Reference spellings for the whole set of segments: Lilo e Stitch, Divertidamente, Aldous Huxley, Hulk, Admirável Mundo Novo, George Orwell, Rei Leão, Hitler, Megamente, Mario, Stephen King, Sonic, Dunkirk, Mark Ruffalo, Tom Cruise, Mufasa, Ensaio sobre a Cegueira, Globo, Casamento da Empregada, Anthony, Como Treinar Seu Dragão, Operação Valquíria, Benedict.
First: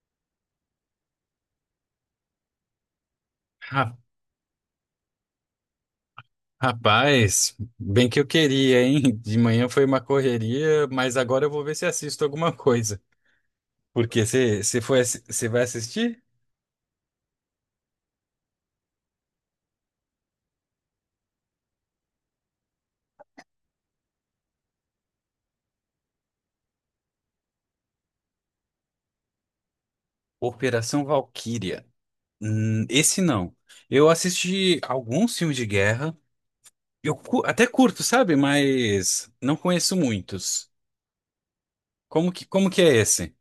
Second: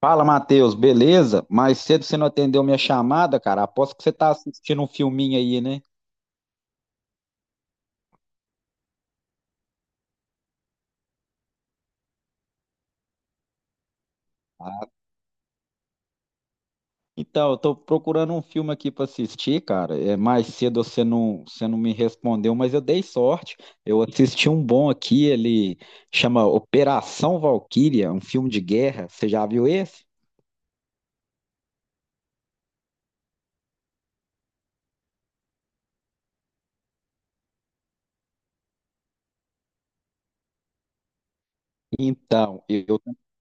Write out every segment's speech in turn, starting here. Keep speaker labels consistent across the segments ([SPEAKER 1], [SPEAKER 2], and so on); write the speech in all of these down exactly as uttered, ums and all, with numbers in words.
[SPEAKER 1] Fala, Matheus, beleza? Mais cedo você não atendeu minha chamada, cara.
[SPEAKER 2] Ra-
[SPEAKER 1] Aposto que você tá assistindo um filminho aí, né?
[SPEAKER 2] Rapaz, bem que eu queria, hein? De manhã foi uma correria, mas agora eu vou ver se assisto alguma coisa. Porque você você foi, você vai assistir?
[SPEAKER 1] Então, eu tô procurando um filme aqui pra assistir, cara. É, mais cedo você não, você não me respondeu, mas eu dei sorte. Eu assisti um bom aqui, ele chama Operação Valquíria, um filme de guerra. Você já viu esse?
[SPEAKER 2] Operação Valquíria. Hum, esse não. Eu assisti alguns filmes de guerra. Eu cu- até curto, sabe? Mas não conheço muitos. Como que,
[SPEAKER 1] Então,
[SPEAKER 2] como que é
[SPEAKER 1] eu
[SPEAKER 2] esse?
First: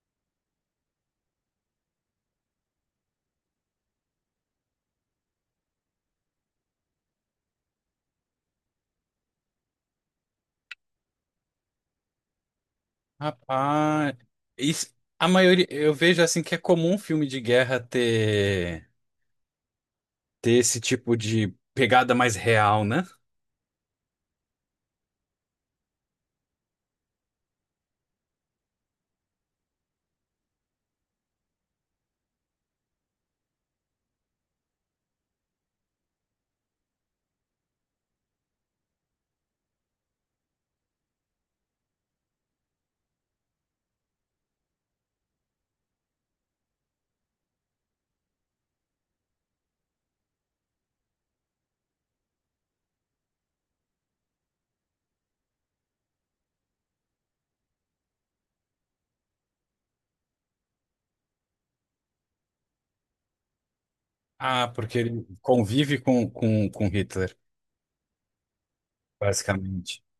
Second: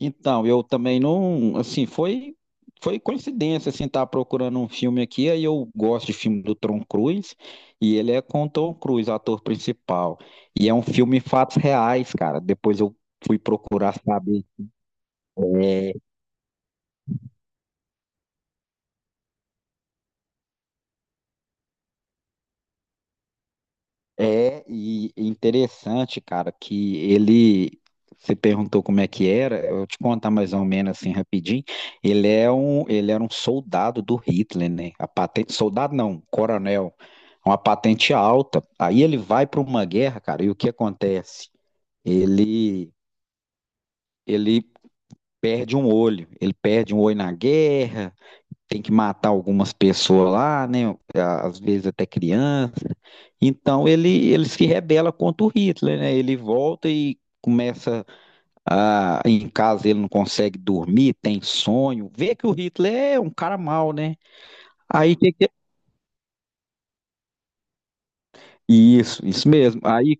[SPEAKER 1] Então, eu também não, assim, foi foi coincidência, assim, estar procurando um filme aqui, aí eu gosto de filme do Tom Cruise, e ele é com o Tom Cruise, ator principal, e é um filme fatos reais, cara, depois eu fui procurar
[SPEAKER 2] Rapaz,
[SPEAKER 1] saber,
[SPEAKER 2] isso- a maioria, eu
[SPEAKER 1] é.
[SPEAKER 2] vejo assim que é comum filme de guerra ter, ter esse tipo de pegada mais real, né?
[SPEAKER 1] É, e e interessante, cara, que ele. Você perguntou como é que era, eu vou te contar mais ou menos assim rapidinho. Ele é um, ele era um soldado do Hitler, né? A patente, soldado não, coronel, uma patente alta. Aí ele vai para uma guerra, cara, e o que acontece? Ele, ele perde um olho, ele perde um olho na guerra, tem que matar algumas pessoas lá, né? Às vezes até criança. Então ele, ele se rebela contra o Hitler, né? Ele volta e começa a, em casa ele não consegue dormir, tem sonho, vê que o Hitler é um cara mau, né?
[SPEAKER 2] Ah, porque
[SPEAKER 1] Aí
[SPEAKER 2] ele
[SPEAKER 1] que que- é?
[SPEAKER 2] convive com, com, com Hitler,
[SPEAKER 1] isso, isso mesmo.
[SPEAKER 2] basicamente.
[SPEAKER 1] Aí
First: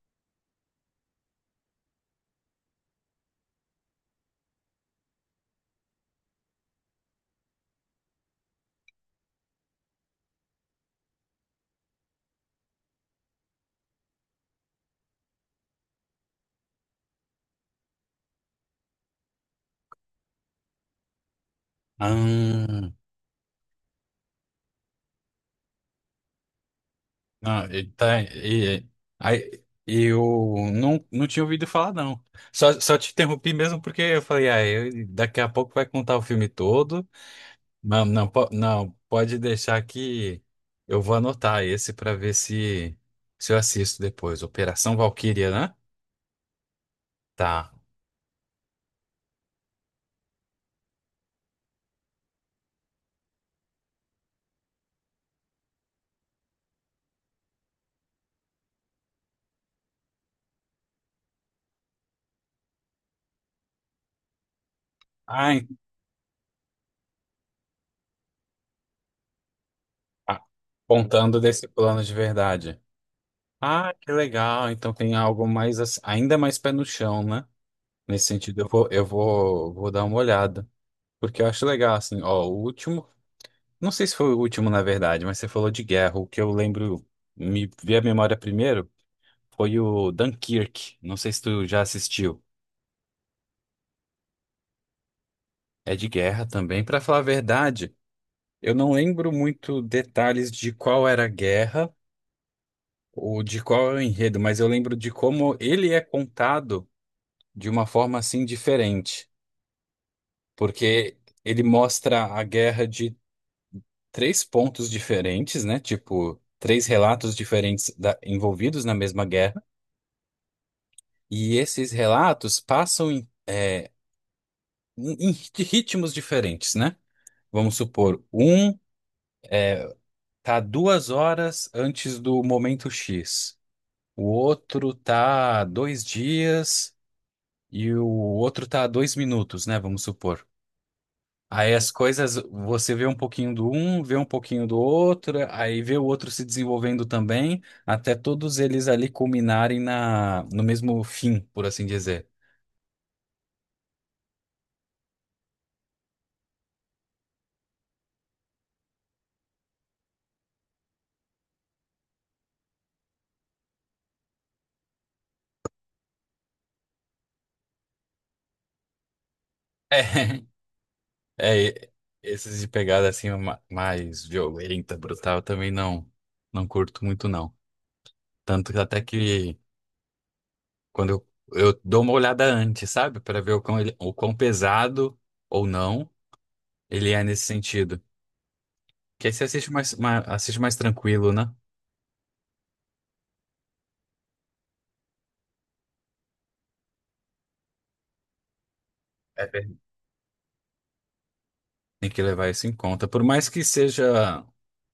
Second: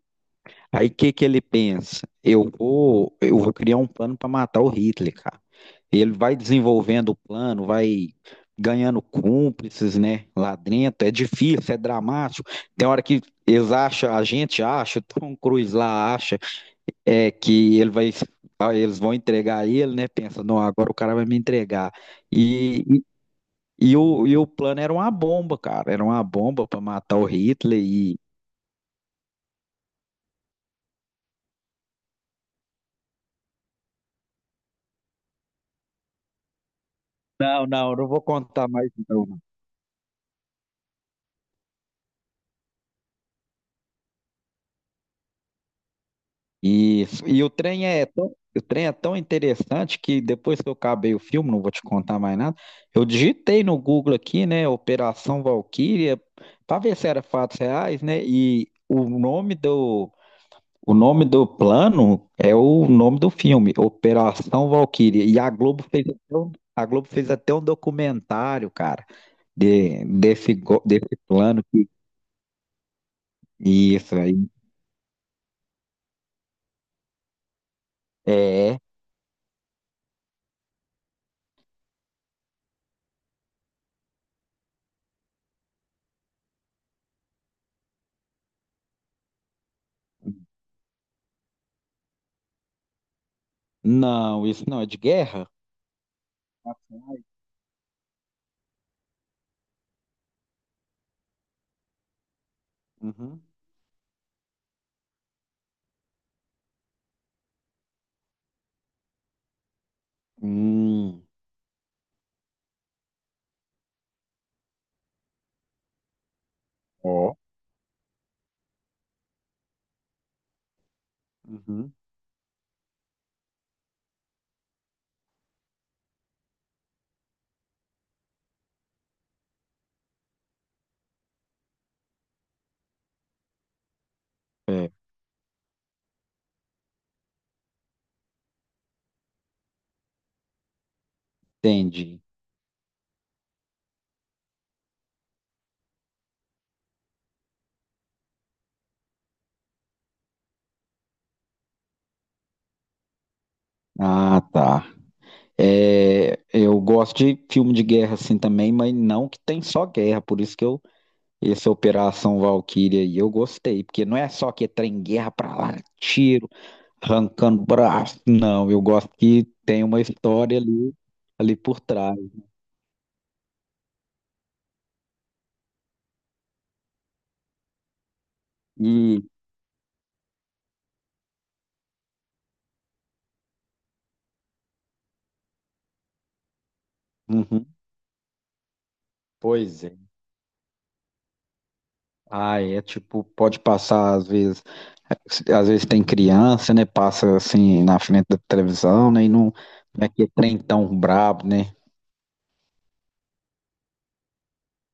[SPEAKER 1] Aí o que que ele pensa? Eu vou, eu vou criar um plano para matar o Hitler, cara. Ele vai desenvolvendo o plano, vai ganhando cúmplices, né, lá dentro. É difícil, é dramático. Tem hora que eles acham, a gente acha, o Tom Cruise lá acha, é que ele vai, ah, eles vão entregar ele, né? Pensa, não, agora o cara vai me entregar.
[SPEAKER 2] Ah,
[SPEAKER 1] E, e, e o, e o plano era uma bomba, cara. Era uma bomba para matar o
[SPEAKER 2] não,
[SPEAKER 1] Hitler
[SPEAKER 2] ele
[SPEAKER 1] e...
[SPEAKER 2] tá. E, aí, eu não, não tinha ouvido falar, não. Só, só te interrompi mesmo porque eu falei, ah, eu- daqui a pouco vai contar o filme todo.
[SPEAKER 1] Não, não,
[SPEAKER 2] Não,
[SPEAKER 1] não vou
[SPEAKER 2] não, po-
[SPEAKER 1] contar mais
[SPEAKER 2] não, pode
[SPEAKER 1] não.
[SPEAKER 2] deixar que eu vou anotar esse para ver se, se eu assisto depois. Operação Valquíria, né?
[SPEAKER 1] E, e o
[SPEAKER 2] Tá.
[SPEAKER 1] trem é tão, o trem é tão interessante que depois que eu acabei o filme, não vou te contar mais nada, eu digitei no Google aqui, né, Operação Valquíria, para ver se era fatos reais, né? E o nome do o nome do plano é o nome do filme, Operação Valquíria. E a
[SPEAKER 2] Ah, en-
[SPEAKER 1] Globo fez até um, a Globo fez até um documentário, cara, de,
[SPEAKER 2] ah,
[SPEAKER 1] desse go- desse
[SPEAKER 2] contando
[SPEAKER 1] plano
[SPEAKER 2] desse
[SPEAKER 1] que
[SPEAKER 2] plano de verdade. Ah, que
[SPEAKER 1] isso aí
[SPEAKER 2] legal. Então tem algo mais ass- ainda mais pé no chão, né? Nesse sentido, eu
[SPEAKER 1] é,
[SPEAKER 2] vou, eu vou, vou dar uma olhada. Porque eu acho legal, assim, ó, o último. Não sei se foi o último, na verdade, mas você falou de guerra. O que eu lembro, me vi a memória primeiro, foi o Dunkirk. Não sei se tu já assistiu.
[SPEAKER 1] não, isso não é de guerra.
[SPEAKER 2] É de guerra também. Pra falar a verdade, eu não lembro muito detalhes de qual era a guerra ou
[SPEAKER 1] Uhum.
[SPEAKER 2] de qual é o enredo, mas eu lembro de como ele é contado de uma forma assim diferente. Porque
[SPEAKER 1] Hum.
[SPEAKER 2] ele mostra a guerra de três pontos diferentes, né? Tipo, três relatos
[SPEAKER 1] Ó,
[SPEAKER 2] diferentes da- envolvidos na mesma guerra, e esses
[SPEAKER 1] uhum.
[SPEAKER 2] relatos passam em, é, em- em ritmos diferentes, né? Vamos supor, um tá duas horas antes do momento X, o
[SPEAKER 1] É,
[SPEAKER 2] outro tá dois dias e o outro tá dois minutos, né? Vamos supor. Aí as
[SPEAKER 1] entendi.
[SPEAKER 2] coisas, você vê um pouquinho do um, vê um pouquinho do outro, aí vê o outro se desenvolvendo também, até todos eles ali culminarem na, no mesmo fim, por assim dizer.
[SPEAKER 1] Ah, tá. É, eu gosto de filme de guerra assim também, mas não que tem só guerra, por isso que eu essa Operação Valkyria aí eu gostei, porque não é só que é trem guerra pra lá, tiro, arrancando braço, não, eu gosto que tem
[SPEAKER 2] É,
[SPEAKER 1] uma história ali ali
[SPEAKER 2] é,
[SPEAKER 1] por
[SPEAKER 2] e-
[SPEAKER 1] trás.
[SPEAKER 2] esses de pegada assim ma- mais violenta, brutal, eu também não, não curto muito não. Tanto que até
[SPEAKER 1] E
[SPEAKER 2] que quando eu, eu dou uma olhada antes, sabe? Pra ver o quão, ele, o quão pesado ou não ele é nesse
[SPEAKER 1] uhum,
[SPEAKER 2] sentido. Que aí você assiste
[SPEAKER 1] pois
[SPEAKER 2] mais,
[SPEAKER 1] é.
[SPEAKER 2] mais, assiste mais tranquilo, né?
[SPEAKER 1] Ah, é tipo, pode passar às vezes, às vezes tem criança, né? Passa assim na frente da televisão, né? E não, não é aquele trem tão brabo, né?
[SPEAKER 2] Tem que levar isso em conta. Por mais que seja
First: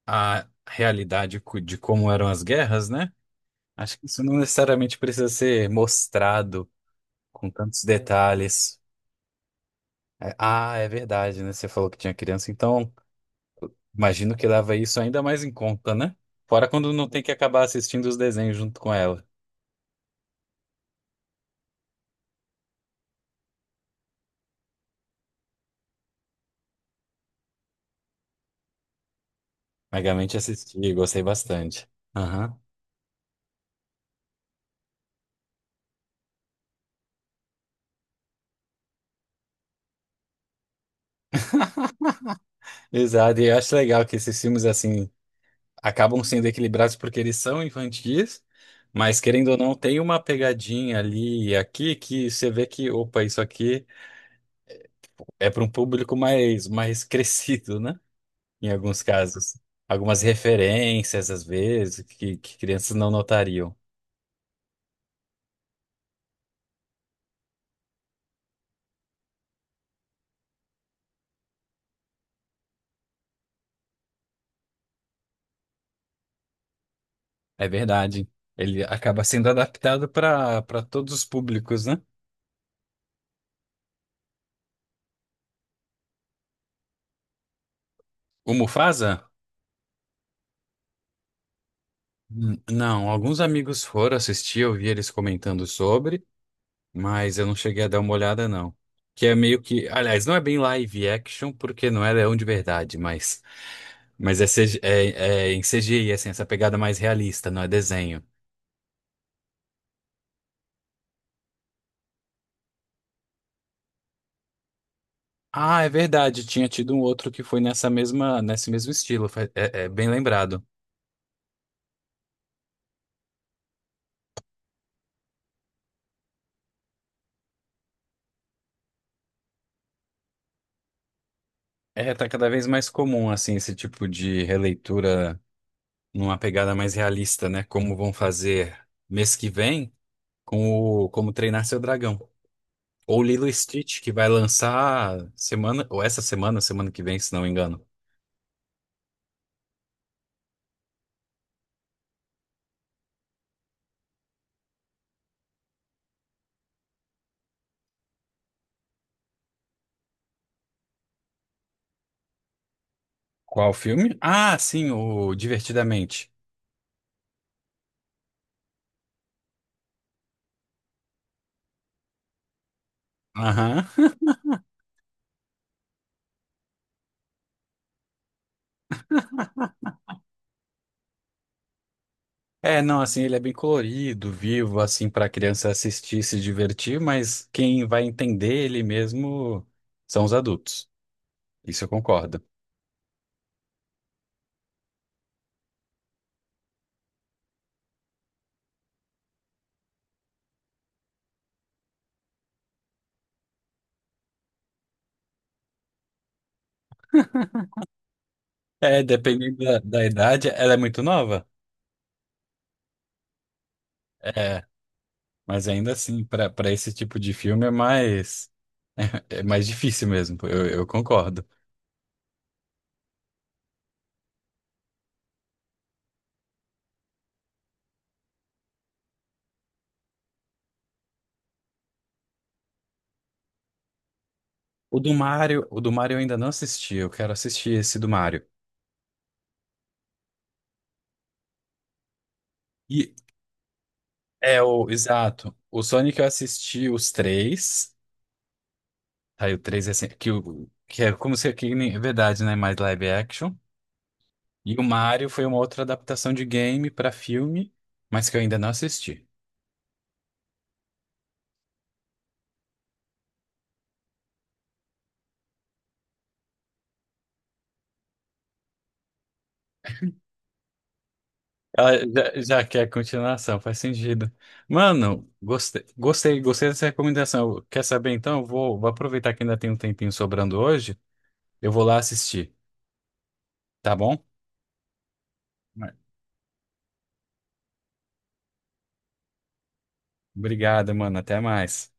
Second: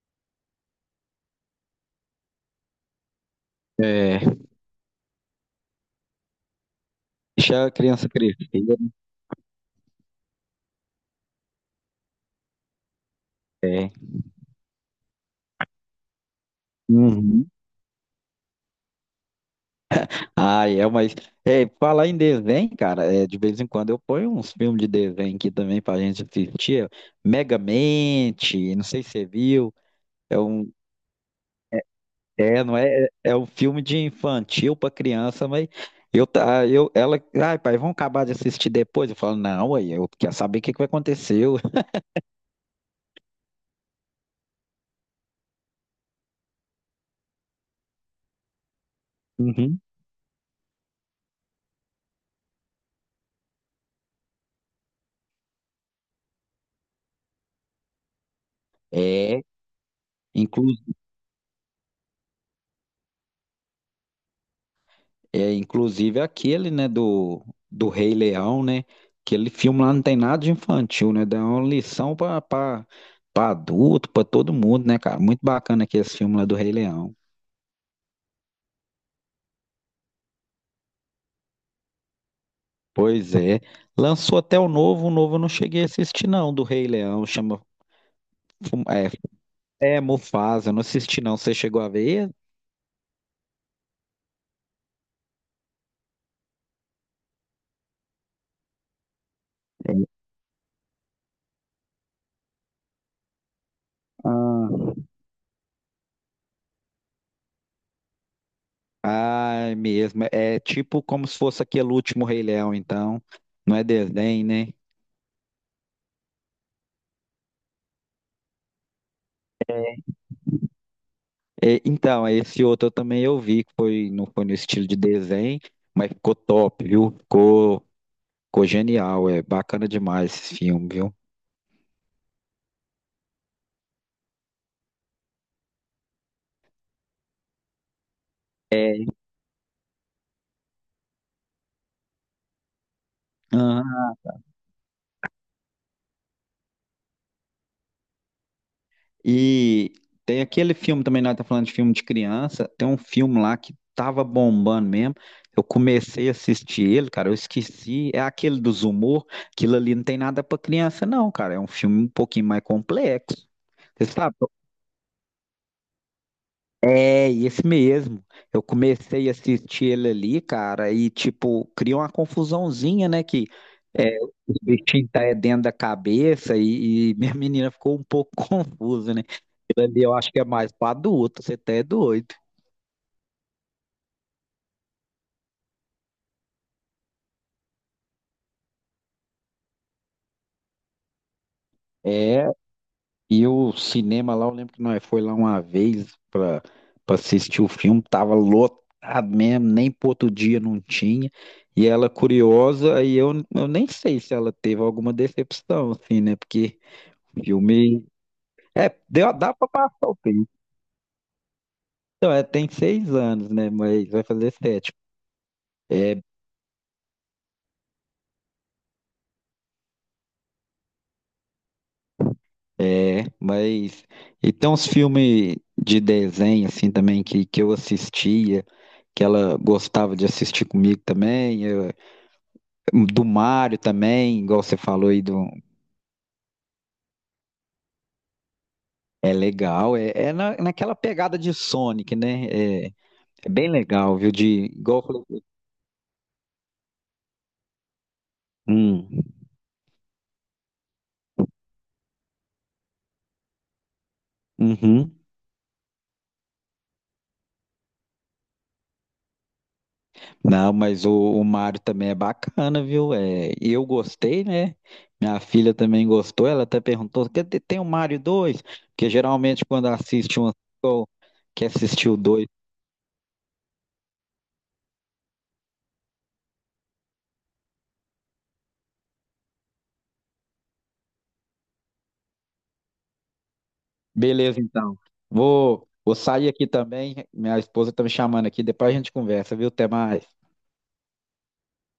[SPEAKER 2] a realidade cu- de como eram as guerras, né? Acho que isso
[SPEAKER 1] É,
[SPEAKER 2] não necessariamente precisa ser mostrado com
[SPEAKER 1] deixa a
[SPEAKER 2] tantos
[SPEAKER 1] criança crescer.
[SPEAKER 2] detalhes. É, ah, é verdade, né? Você falou que tinha criança, então imagino que leva isso ainda mais em conta, né? Fora quando não tem que
[SPEAKER 1] Uhum.
[SPEAKER 2] acabar assistindo os desenhos junto com ela.
[SPEAKER 1] Ah, é, mas é, falar em desenho, cara, é, de vez em quando eu ponho uns filmes de desenho aqui também pra gente assistir. Megamente, não sei se você viu,
[SPEAKER 2] Megamente
[SPEAKER 1] é um.
[SPEAKER 2] assisti, gostei bastante. Aham.
[SPEAKER 1] É, não é, é é um filme de infantil pra criança, mas eu, tá- eu, ela, ai, pai, vamos acabar de assistir depois. Eu falo, não, aí eu quero saber o que que vai acontecer.
[SPEAKER 2] Exato, e eu acho legal que esses filmes assim, acabam sendo equilibrados porque eles são infantis, mas querendo ou não,
[SPEAKER 1] Uhum.
[SPEAKER 2] tem uma pegadinha ali e aqui que você vê que, opa, isso aqui é para um público mais, mais crescido, né? Em alguns
[SPEAKER 1] É,
[SPEAKER 2] casos. Algumas
[SPEAKER 1] inclu,
[SPEAKER 2] referências, às vezes, que, que crianças não notariam.
[SPEAKER 1] é, inclusive aquele, né, do, do Rei Leão, né? Aquele filme lá não tem nada de infantil, né? Dá uma lição pra, pra, pra adulto, pra todo mundo, né, cara? Muito bacana aqui esse filme lá do Rei Leão.
[SPEAKER 2] É verdade. Ele acaba sendo adaptado para para todos os públicos, né?
[SPEAKER 1] Pois é. Lançou até o novo, o novo eu não cheguei a assistir, não, do Rei Leão, chama
[SPEAKER 2] O
[SPEAKER 1] Fu- é,
[SPEAKER 2] Mufasa?
[SPEAKER 1] É, Mufasa, eu não assisti não. Você chegou a ver?
[SPEAKER 2] Hum, Não, alguns amigos foram assistir, eu vi eles comentando sobre. Mas eu não cheguei a dar uma olhada, não. Que é meio que. Aliás, não é bem live action, porque não é leão de verdade, mas. Mas é, C G
[SPEAKER 1] Ah.
[SPEAKER 2] é, é em C G I, assim, essa pegada mais realista, não é desenho.
[SPEAKER 1] Ah, é mesmo. É tipo como se fosse aquele último Rei Leão, então. Não é desenho, né?
[SPEAKER 2] Ah, é verdade, tinha tido um outro que foi nessa mesma, nesse mesmo estilo, fa- é, é bem lembrado.
[SPEAKER 1] É, então, esse outro eu também eu vi, que foi, não foi no estilo de desenho, mas ficou top, viu? Ficou, ficou genial, é bacana demais esse filme, viu?
[SPEAKER 2] É, tá cada vez mais comum, assim, esse tipo de releitura numa pegada mais realista, né? Como vão fazer mês que vem com o Como Treinar Seu Dragão. Ou Lilo e Stitch, que vai lançar semana, ou essa semana, semana que vem, se não me engano.
[SPEAKER 1] E tem aquele filme também, nós tá falando de filme de criança, tem um filme lá que tava bombando mesmo. Eu comecei a assistir ele, cara, eu esqueci. É aquele dos humor, aquilo ali não tem nada pra criança, não, cara. É um filme um pouquinho mais complexo.
[SPEAKER 2] Qual
[SPEAKER 1] Você
[SPEAKER 2] filme?
[SPEAKER 1] sabe?
[SPEAKER 2] Ah, sim, o Divertidamente.
[SPEAKER 1] É, esse mesmo. Eu comecei a assistir ele ali, cara, e tipo, cria uma confusãozinha, né? Que
[SPEAKER 2] Aham.
[SPEAKER 1] é, os bichinhos tá é dentro da cabeça e, e minha menina ficou um pouco confusa, né? Ali eu acho que é mais pra adulto, você até é doido.
[SPEAKER 2] É, não, assim, ele é bem colorido, vivo, assim, pra criança assistir e se divertir, mas quem vai entender ele mesmo são os adultos. Isso eu concordo.
[SPEAKER 1] É, e o cinema lá, eu lembro que nós foi lá uma vez pra, pra assistir o filme, tava lotado mesmo, nem pro outro dia não tinha. E ela curiosa, e eu, eu nem sei se ela teve alguma decepção, assim, né? Porque filme. É,
[SPEAKER 2] É,
[SPEAKER 1] deu, dá
[SPEAKER 2] dependendo
[SPEAKER 1] pra
[SPEAKER 2] da, da
[SPEAKER 1] passar o tempo.
[SPEAKER 2] idade, ela é muito nova.
[SPEAKER 1] Então, é, tem seis anos, né? Mas vai fazer
[SPEAKER 2] É,
[SPEAKER 1] sete.
[SPEAKER 2] mas ainda assim, pra para esse tipo de filme é mais, é mais difícil mesmo, eu, eu concordo.
[SPEAKER 1] É, mas e tem uns filmes de desenho assim também que, que eu assistia, que ela gostava de assistir comigo também, eu- do Mario também, igual você
[SPEAKER 2] O
[SPEAKER 1] falou
[SPEAKER 2] do
[SPEAKER 1] aí do.
[SPEAKER 2] Mario, o do Mario eu ainda não assisti, eu quero assistir esse do Mario.
[SPEAKER 1] É legal, é, é na, naquela pegada de Sonic, né? É,
[SPEAKER 2] E
[SPEAKER 1] é bem legal, viu? De
[SPEAKER 2] é o,
[SPEAKER 1] igual eu falei,
[SPEAKER 2] exato, o Sonic eu assisti os três,
[SPEAKER 1] hum.
[SPEAKER 2] aí o três é assim, que, o- que é como se que nem- é verdade, né, mais live action. E o
[SPEAKER 1] Uhum.
[SPEAKER 2] Mario foi uma outra adaptação de game pra filme, mas que eu ainda não assisti.
[SPEAKER 1] Não, mas o, o Mario também é bacana, viu? É, eu gostei, né? Minha filha também gostou, ela até perguntou, "Quer dizer, tem o Mario dois, porque geralmente quando assiste um, ou quer
[SPEAKER 2] Ela
[SPEAKER 1] assistir o
[SPEAKER 2] já,
[SPEAKER 1] dois.
[SPEAKER 2] já quer continuação, faz sentido. Mano, gostei, gostei, gostei dessa recomendação. Quer saber então? Eu vou, vou aproveitar que ainda tem um tempinho sobrando hoje, eu vou lá assistir, tá bom?
[SPEAKER 1] Beleza, então. Vou, vou sair aqui também, minha esposa tá me chamando aqui, depois a gente conversa, viu? Até mais.
[SPEAKER 2] Obrigado, mano. Até mais.